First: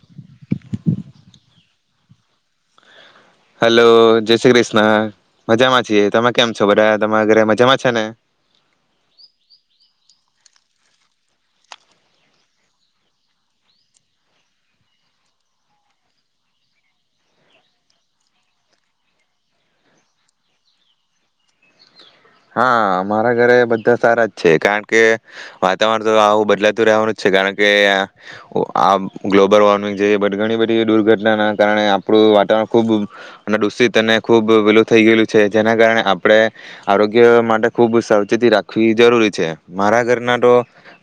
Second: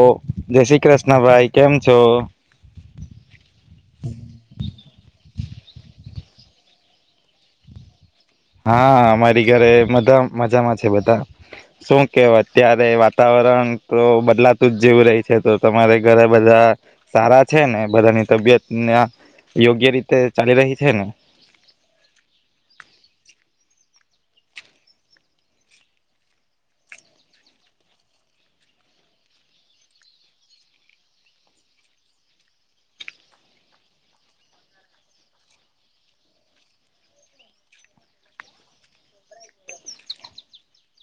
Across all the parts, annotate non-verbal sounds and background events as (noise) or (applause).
ઓ જય શ્રી કૃષ્ણ ભાઈ કેમ છો. હલો જય શ્રી કૃષ્ણ મજા માં છીએ તમે કેમ છો બધા તમારા ઘરે મજામાં છે ને હા અમારી ઘરેા મજામાં છે બધા શું કેવ અત્યારે વાતાવરણ તો બદલાતું જ જેવું રહી છે તો તમારે ઘરે બધા સારા છે ને બધાની તબિયત ત્યા યોગ્ય રીતે ચાલી રહી છે ને હા મારા ઘરે બધા સારા જ છે કારણ કે વાતાવરણ તો આવું બદલાતું રહેવાનું જ છે કારણ કે આ ગ્લોબલ વોર્મિંગ જે ઘણી બધી દુર્ઘટનાના કારણે આપણું વાતાવરણ ખૂબ દૂષિત અને ખૂબ પેલું થઈ ગયેલું છે જેના કારણે આપણે આરોગ્ય માટે ખુબ સાવચેતી રાખવી જરૂરી છે મારા ઘરના તો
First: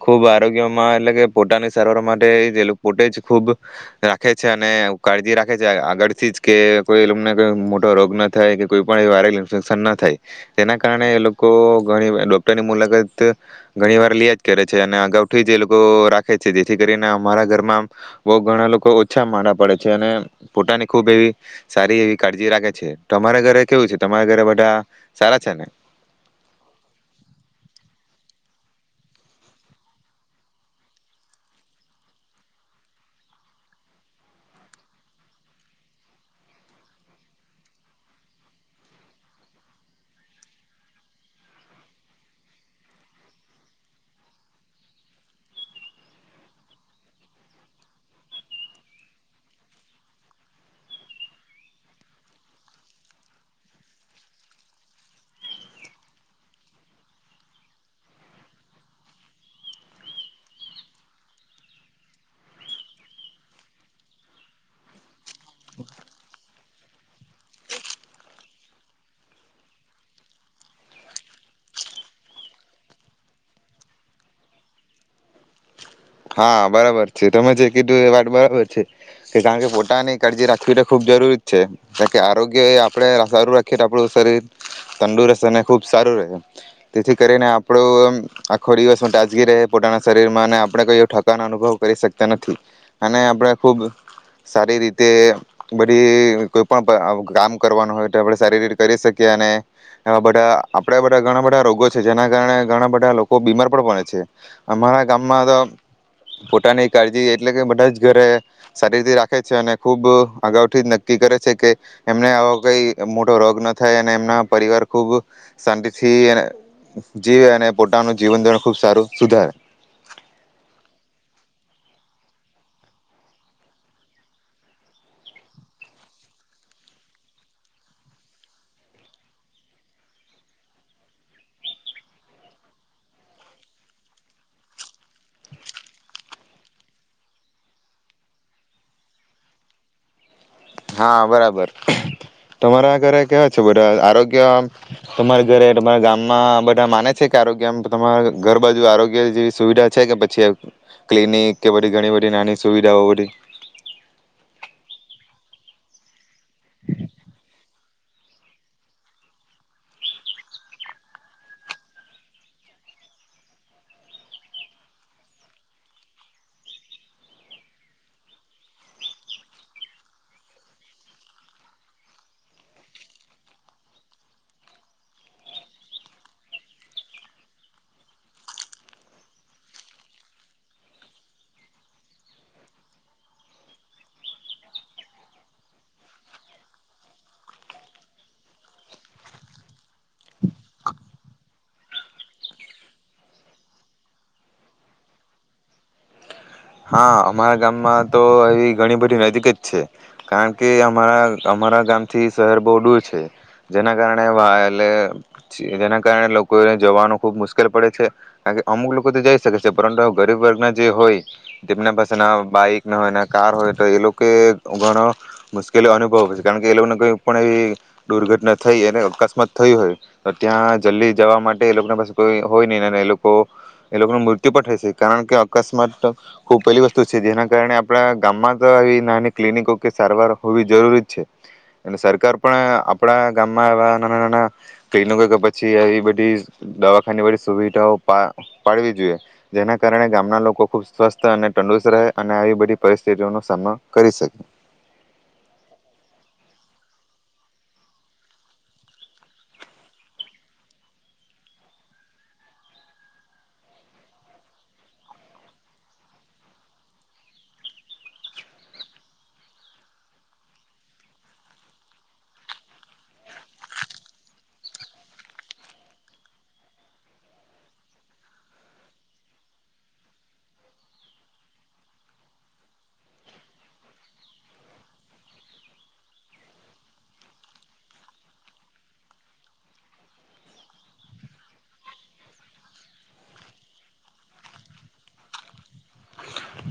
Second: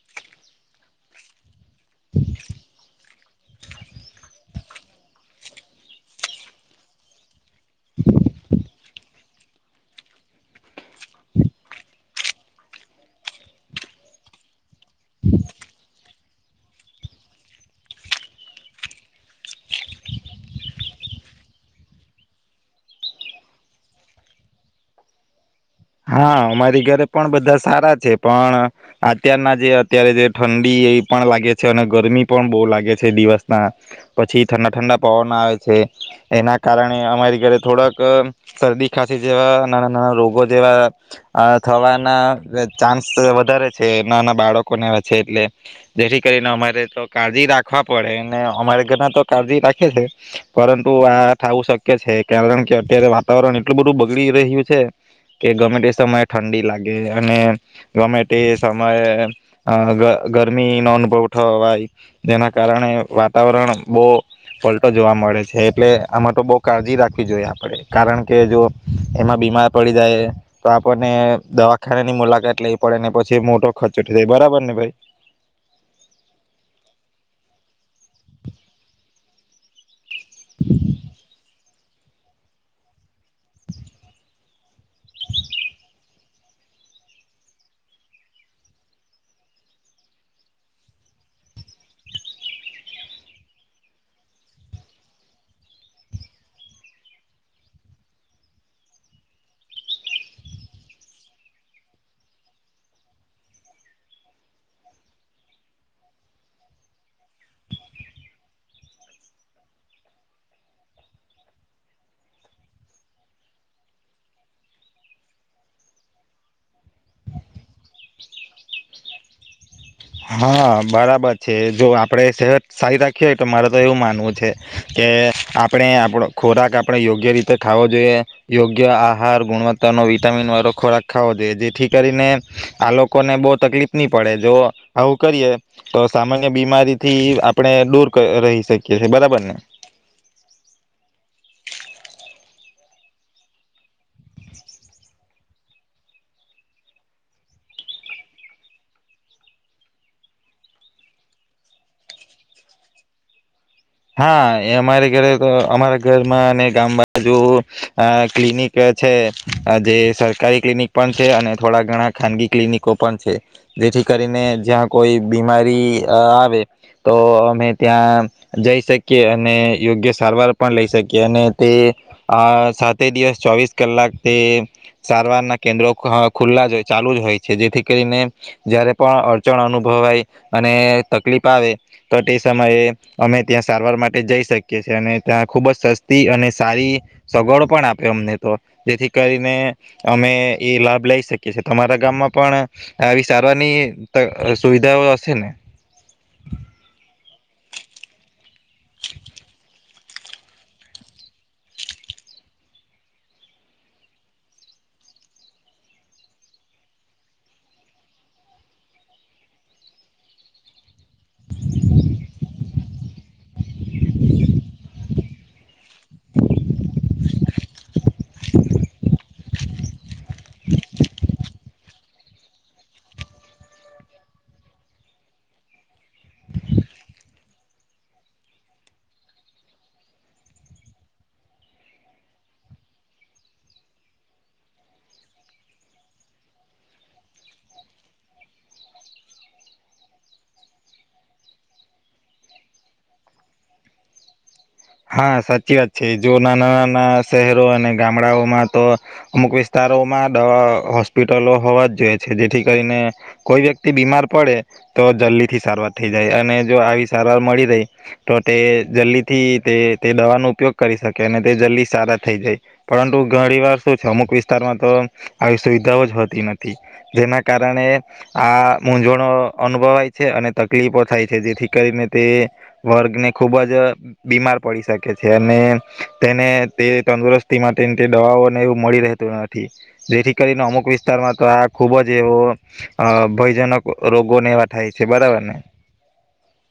ખૂબ આરોગ્યમાં એટલે કે પોતાની સારવાર માટે પોતે જ ખૂબ રાખે છે અને કાળજી રાખે છે આગળથી જ કે કોઈ એને કો મોટો રોગ ના થાય કે કોઈ પણ વાયરલ ઇન્ફેક્શન ના થાય. તેના કારણે એ લોકો ઘણી ડોક્ટરની મુલાકાત ઘણી વાર લ્યા જ કરે છે અને અગાઉથી જ એ લોકો રાખે છે જેથી કરીને અમારા ઘરમાં બહુ ઘણા લોકો ઓછા મારા પડે છે, અને પોતાની ખૂબ એવી સારી એવી કાળજી રાખે છે તમારા ઘરે કેવું છે, તમારા ઘરે બધા સાર છે ને હા અમારી ઘરે પણ બધા સારા છે પણ અત્યારના જે અત્યારે જે ઠંડી એ પણ લાગે છે અને ગરમી પણ બહુ લાગે છે દિવસના પછી ઠંડા ઠંડા પવન આવે છે એના કારણે અમારી ઘરે થોડાક શરદી ખાંસી જેવા નાના નાના રોગો જેવા આ થવાના ચાન્સ વધારે છે એનાના બાળકોને છે એટલે જેથી કરીને અમારે તો કાળજી રાખવા પડે અમારે ઘરના તો કાળજી રાખે છે પરંતુ આ થવું શક્ય છે કારણ કે અત્યારે વાતાવરણ એટલું બધું બગડી રહ્યું છે કે ગમે તે સમયે ઠંડી લાગે અને ગમે તે સમયે ગરમીનો અનુભવ થવાય જેના કારણે વાતાવરણ બહુ પલટો જોવા મળે છે એટલે આમાં તો બહુ કાળજી રાખવી જોઈએ આપણે કારણ કે જો એમાં બીમાર પડી જાય તો આપણને દવાખાના ની મુલાકાત લઈવી પડે ને પછી મોટો ખર્ચો થ જાય બરાબર ને ભાઈ હા બરાબર છે તમે જે કીધું એ વાત બરાબર છે કે કારણ કે પોતાની કાળજી રાખવી ખૂબ જરૂરી છે. કાર કે આરોગ્ય એ આપડણે સારું રાખીએ તો આપણું શરીર તંદુરસ્ત અને ખુબ સારું રહે, તેથી કરીને આપણું આખો દિવસમાં તાજગી રહે પોતાના શરીર માંને આપણે કઈ ઠકાનો અનુભવ કરી શકતા નથી અને આપણે ખૂબ સારી રીતે બધી કોઈ પણ કામ કરવાનું હોય તો આપણે સારી રીતે કરી શકીએ અને એવા બધા આપણા બધા ઘણા બધા રોગો છે જેના કારણે ઘણા બધા લોકો બીમાર પણ પડે છે અમારા ગામમાં તો પોતાની કાળજી એટલે કે બધા જ ઘરે સારી રીતે રાખે છે અને ખૂબ અગાઉથી જ નક્કી કરે છે કે એમને આવો કઈ મોટો રોગ ન થાય અને એમના પરિવાર ખૂબ શાંતિથી જીવે અને પોતાનું જીવન ધોરણ ખૂબ સારું સુધારે હા બરાબર છે જો આપણે સેહત સારી રાખીએ હોય તો મારે તો એવું માનવું છે કે આપણે આપો ખોરાક આપણે યોગ્ય રીતે ખાવો જોઈએ યોગ્ય આહાર ગુણવત્તાનો વિટામીન વાળો ખોરાક ખાવો જોઈએ જેથી કરીને આ લોકોને બહુ તકલીફ નહી પડે જો આવું કરીએ તો સામાન્ય બીમારી થી આપણે દૂર રહી શકીએ છે બરાબર ને હા બરાબર તમારા ઘરે કેવા છે બધા આરોગ્ય તમારા ઘરે તમારા ગામમાં બધા માને છે કે આરોગ્યમ તમારા ઘર બાજુ આરોગ્ય જેવી સુવિધા છે કે પછી ક્લિનિક કે બધી ઘણી બધી નાની સુવિધાઓ બધી. હા એ અમારે ઘરે તો અમારા ઘરમાં અને ગામ બાજુ ક્લિનિક છે જે સરકારી ક્લિનિક પણ છે અને થોડા ઘણા ખાનગી ક્લિનિકો પણ છે જેથી કરીને જ્યાં કોઈ બીમારી આવે તો અમે ત્યાં જઈ શકીએ અને યોગ્ય સારવાર પણ લઈ શકીએ અને તે સાતે દિવસ ચોવીસ કલાક તે સારવારના કેન્દ્રો ખુલ્લા જ ચાલુ જ હોય છે જેથી કરીને જ્યારે પણ અડચણ અનુભવાય અને તકલીફ આવે તો તે સમયે અમે ત્યાં સારવાર માટે જઈ શકીએ છેએ અને ત્યાં ખુબ જ સસ્તી અને સારી સગવડો પણ આપે અમને તો જેથી કરીને અમે એ લાભ લઈ શકીએ છે તમારા ગામમાં પણ આવી સારવારની સુવિધાઓ હશે ને હા અમારા ગામમાં તો એ ઘણી બધી નજીક જ છે કારણ કે અમારા અમારા ગામથી શહેર બહુ દૂર છે જેના કારણે એટલે જેના કારણે લોકોને જોવાનું ખુબ મુશ્કેલ પડે છે કારણ કે અમુક લોકો તો જઈ શકે છે પરંતુ ગરીબ વર્ગના જે હોય તેમના પાસે ના બાઈક હોય કાર હોય તો એ લોકો ઘણો મુશ્કેલી અનુભવ છે કારણ કે એ લોકોને કઈ પણ એવી દુર્ઘટના થઈ અને અકસ્માત થય હોય તો ત્યાં જલ્દી જવા માટે એ લોકોના પાસે કોઈ હોય નહીં એ લોકો એ લોકોનું મૃત્યુ પણ થઈ છે કારણ કે અકસ્માત ખૂબ પહેલી વસ્તુ છે જેના કારણે આપણા ગામમાં તો આવી નાની ક્લિનિકો કે સારવાર હોવી જરૂરી જ છે અને સરકાર પણ આપણા ગામમાં એવા નાના નાના ક્લિનિકો કે પછી એ બધી દવાખાની બધી સુવિધાઓ પાડવી જોઈએ જેના કારણે ગામના લોકો ખૂબ સ્વસ્થ અને તંદડુસ્ત રહે અને આવી બધી પરિસ્થિતિઓનો સામનો કરી શકે હા સાચી વાત છે જો નાના નાના શહેરો અને ગામડાઓમાં તો અમુક વિસ્તારોમાં દવા હોસ્પિટલો હોવા જ જોઈએ છે જેથી કરીને કોઈ વ્યક્તિ બીમાર પડે તો જલ્દી થી સારવાર થઈ જાય અને જો આવી સારવાર મળી રહી તો તે જલ્દીથી તે તે દવાનો ઉપયોગ કરી શકે અને તે જલ્દી સારા થઈ જાય પરંતુ ઘણી વાર શું છે અમુક વિસ્તારમાં તો આવી સુવિધાઓ જ હોતી નથી જેના કારણે આ મૂઝવણો અનુભવાય છે અને તકલીફો થાય છે જેથી કરીને તે વર્ગને ખૂબ જ બીમાર પડી શકે છે અને તેને તે તંદુરસ્તી માટે તે દવાઓને એવું મળી રહેતું નથી જેથી કરીને અમુક વિસ્તારમાં તો આ ખુબ જ એવો ભયજનક રોગોને એવા થાય છે બરાબર ને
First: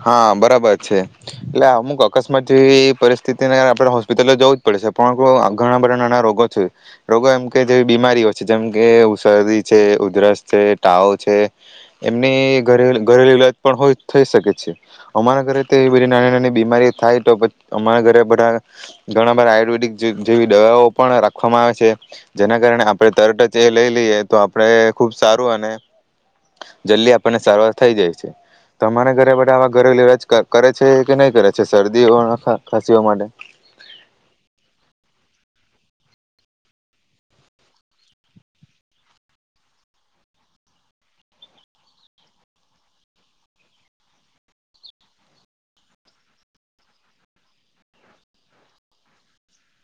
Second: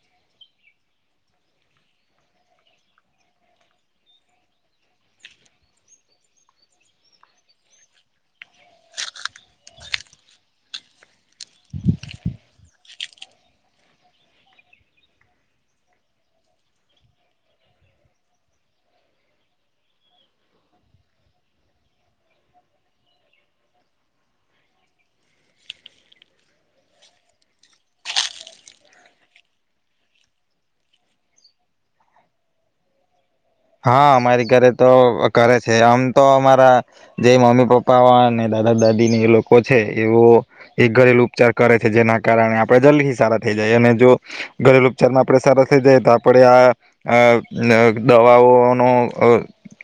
હા બરાબર છે એટલે અમુક અકસ્માત જેવી પરિસ્થિતિને આપણે હોસ્પિટલો જવું જ પડે છે પણ ઘણા બધા નાના રોગો છે રોગો એમ કે જેવી બીમારીઓ છે જેમ કે ઉ સદી છે, ઉધરસ છે, ટાવ છે. છે એમની ઘરેલ ઘરેલી લઇલાજ પણ હોય થઈ શકે. અમારા ઘરે એ બધી નાની નાની બીમારી થાય તોછી અમારા ઘરે બધા ઘણા બધ આયુર્વેદિક જેવી દવાઓ પણ રાખવામાં આવે છે જેના કારણે આપણે તરટ જ એ લઈ લઈએ તો આપણે ખુબ સારું અને જલ્દી આપણને સારવાર થઈ જાય છે તો અમારા ઘરે આવા ઘરે લવાજ કરે છે કે નહી કરે છે શરદીઓ ખસીઓ માટે? હા અમારી ઘરે તો કરે છે આમ તો અમારા જે મમ્મી પપ્પા અને દાદા દાદી ને એ લોકો છે એવો એ ઘરેલુ ઉપચાર કરે છે જેના કારણે આપણેે જલ્દી સારા થઇ જાય અને જો ઘરેલુ ઉપચારમાં આપડે સારા થઇ જાય તો આપણેે આ દવાઓનો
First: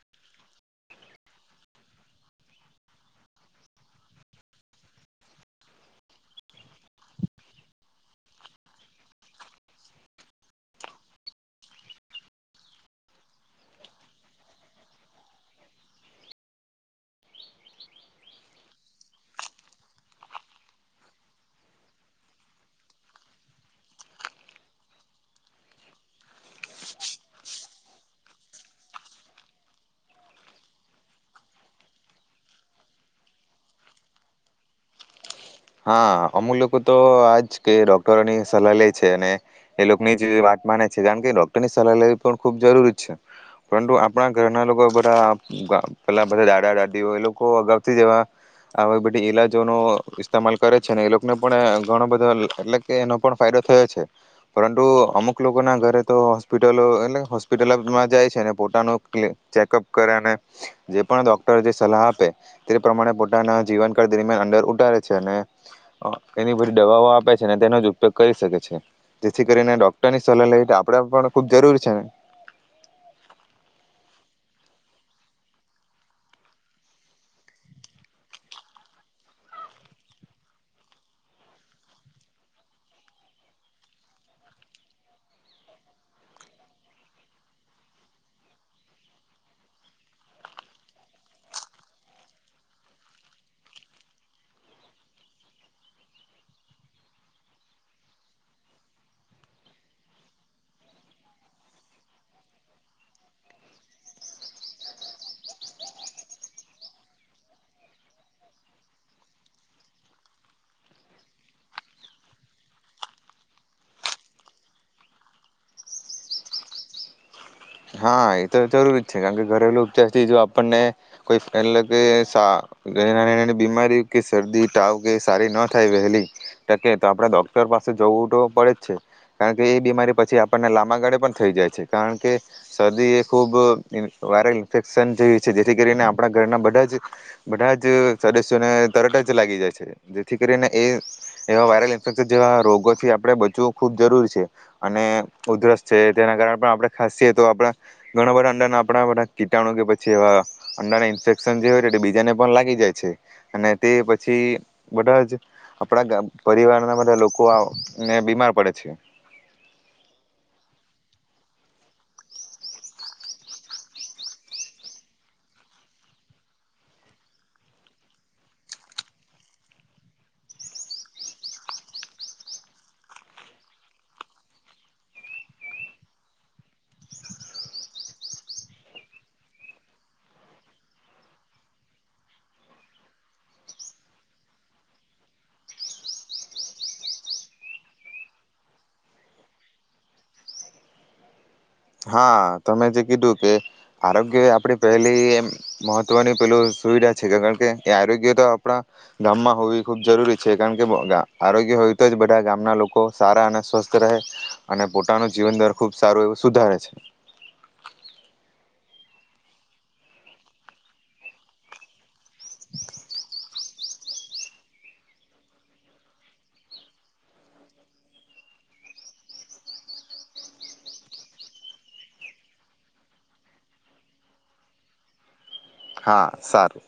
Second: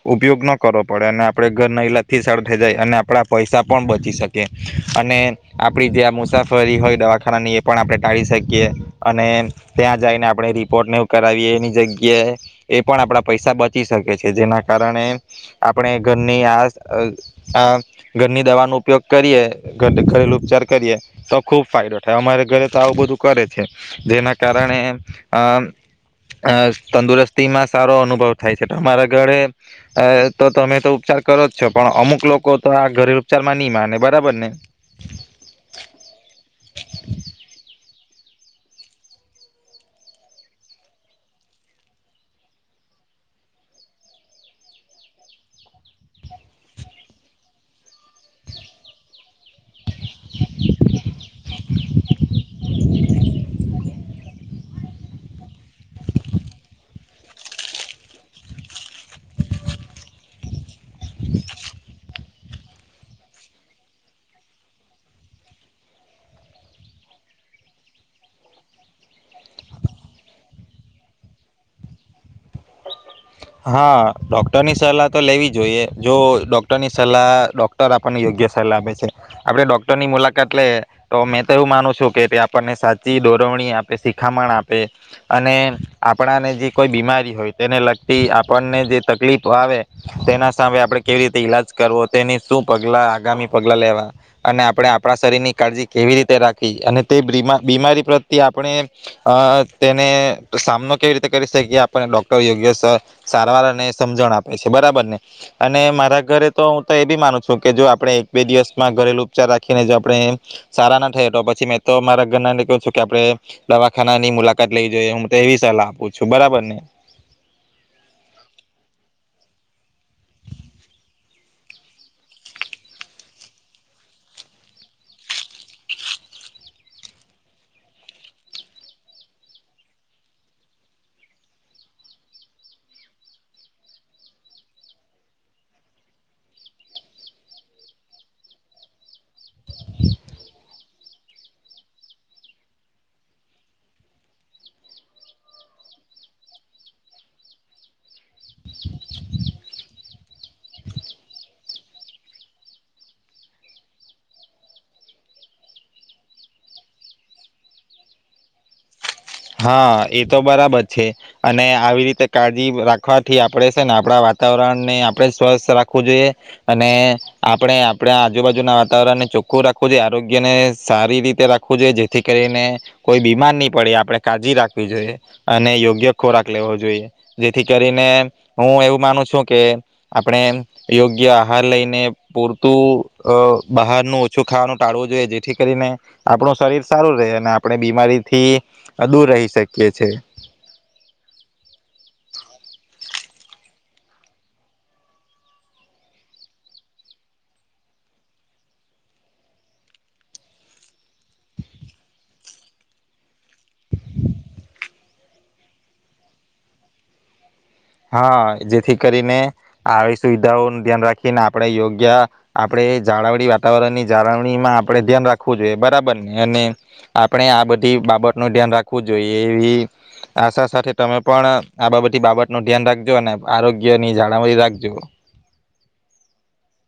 ઉપયોગ ન કરવો પડે અને આપણે ઘર ન લથી સર થઈ જાય અને આપણા પૈસા પણ બચી શકીએ અને આપણી જે આ મુસાફરી હોય દવાખાનાની એ પણ આપણે ટાળી શકીએ અને ત્યાં જઈને આપણે રિપોર્ટ ને એવું કરાવીએ એની જગ્યાએ એ પણ આ પૈસા બચી શકે છે જેના કારણે આપણે ઘરની આ ઘરની દવાનો ઉપયોગ કરીએ ઘ ઘરેલું ઉપચાર કરીએ તો ખૂબ ફાયદો થાય અમારે ઘરે તો આવું બધું કરે છે જેના કારણે તંદુરસ્તીમાં સારો બહુ થાય છે તમારા ઘરે તો તમે તો ઉપચાર કરો જ છો પણ અમુક લોકો તો આ ઘરે ઉપચારમાં નહી માને બરાબર ને હા અમુક લોકો તો આજ કે ડોક્ટરોની સલાહ લે છે અને એ લોકોની જ વાત માને છે કારણ કે ડોક્ટરની સલાહ લે પણ ખુબ જરૂરી છે પરંતુ આપણા ઘરના લોકો બધા પેલા બધા દાદા દાદીઓ એ લોકો અગાઉથી જેવા બધી ઈલાજોનો લ કરે છે ને એ લોકોને પણ ઘણો બધો એટલે કે એનો પણ ફાયદો થયો છે. અમુક લોકો ના ઘરે તો હોસ્પિટલો એટલે હોસ્પિટલમાં જાય છેને પોતાનું ચેકઅપ કરે અને જે પણ ડોક્ટર જે સલાહ તે પ્રમાણે પોતાના જીવનકાળ દરમિયાન અંદર અને એની બધી દવાઓ આપે છે અને તેનો જ ઉપયોગ કરી શકે છે જેથી કરીને ડોક્ટરની સલાહ લઈ આપણે પણ ખુબ જરૂરી છે ને. હા ડોક્ટરની સલાહ તો લેવી જોઈએ જો ડોક્ટરની સલાહ ડોક્ટર આપણને યોગ્ય સલાહ આપે છે આપણે ડોક્ટરની મુલાકાત લઈએ તો મેં તો એવું માનું છું કે ભ આપણને સાચી દોરવણી આપે શિખામણ આપે અને આપણાને જે કોઈ બીમારી હોય તેને થી આપણને જે તકલીફ આવે તેના સામે આપણે કેવી રીતે ઈલાજ કરવો તેની શું પગલાં આગામી પગલાં લેવા અને આપણે આપણા શરીરની કાળજી કેવી રીતે રાખી અને તે બીમા બીમારી પ્રત્યે આપણે તેને સામનો કેવી રીતે કરી શકીએ આપને ડૉક્ટર યોગ્ય સારવાર અને સમજણ આપે છે બરાબર ને અને મારા ઘરે તો હું તો એ બી માનું છું કે જો આપણે એક બે દિવસમાં ઘરેલુ ઉપચાર રાખીને જો આપણે સારા ના થયા તો પછી મેં તો મારા ઘરના કહું છું કે આપણે દવાખાના ની મુલાકાત લેવી જોઈએ હું તો એવી સલાહ આપું છું બરાબર ને. હા એ તો જરૂરી જ છે કારણ કે ઘરેલુ ઉપચાર થી જો આપણને કોઈ એટલે કે નાની નાની બીમારી કે શરદી તાવ કે સારી ન થાય વહેલી ટકે તો આપણે ડોક્ટર પાસે જવું તો પડે જ છે કારણ કે એ બીમારી પછી આપણને લાંબા ગાળે પણ થઈ જાય છે કારણ શરદી એ ખૂબ વાયરલ ઇન્ફેક્શન જેવી છે જેથી કરીને આપણા ઘરના બધા જ બધા જ સદસ્યોને તરત જ લાગી જાય છે જેથી કરીને એ એવા વાયરલ ઇન્ફેક્શન જેવા રોગોથી આપણે બચવું ખૂબ જરૂરી છે અને ઉધરસ છે, તેના કારણે પણ આપણે ખાસિ તો આપણા ઘણા બધા અંડાના આપણા બધા કીટાણુ કે પછી એવા અંડાના ઇન્ફેક્શન જે હોય બીજાને પણ લાગી જાય છે, અને તે પછી બધા જ આપણા પરિવારના બધા લોકોને બીમાર પડે છે. હા એતો બરાબર છે, અને આવી રીતે કાળજી રાખવાથી આપણેે છે, ને આપણા વાતાવરણને આપણે સ્વસ્થ રાખવું જોઈએ અને આપણે આપણા આજુબાજુના વાતાવરણને ચોખ્ખું રાખવું જોઈએ આરોગ્યને સારી રીતે રાખવું જોઈએ જેથી કરીને કોઈ બીમાર નહી પડે કાજી રાખવી જોઈએ અને યોગ્ય ખોરાક લેવો જોઈએ જેથી કરીને હું એવું માનું છું કે આપણે યોગ્ય આહાર લઈને પૂરતું બહારનું ઓછું ખાવાનું ટાળવું જોઈએ જેથી કરીને આપણું શરીર સારું રહે અને આપણે બીમારીથી આધૂર રહી શકીએ છે. હા તમે જે કીધું કે આરોગ્ય આપણી પહેલી એ મહત્વની પેલું સુવિધા છે કારણ કે એ આરોગ્ય તો આપણા ગામમાં હોવી ખૂબ જરૂરી છે કારણ કે આરોગ્ય હોય તો જ બધા ગામના લોકો સારા અને સ્વસ્થ રહે અને પોતાનું જીવન દર ખૂબ સારું એવું સુધારે (inaudible) હા જેથી કરીને આવી સુવિધાઓનું ધ્યાન રાખીને આપણે યોગ્ય આપણે જાળવણી વાતાવરણની જાળવણીમાં આપણે ધ્યાન રાખવું જોઈએ બરાબર ને અને આપણે આ બધી બાબત નું ધ્યાન રાખવું જોઈએ એવી આશા સાથે તમે પણ આ બધી બાબતે નું ધ્યાન રાખજો અને આરોગ્યની જાળ રાખજો. હા સારું.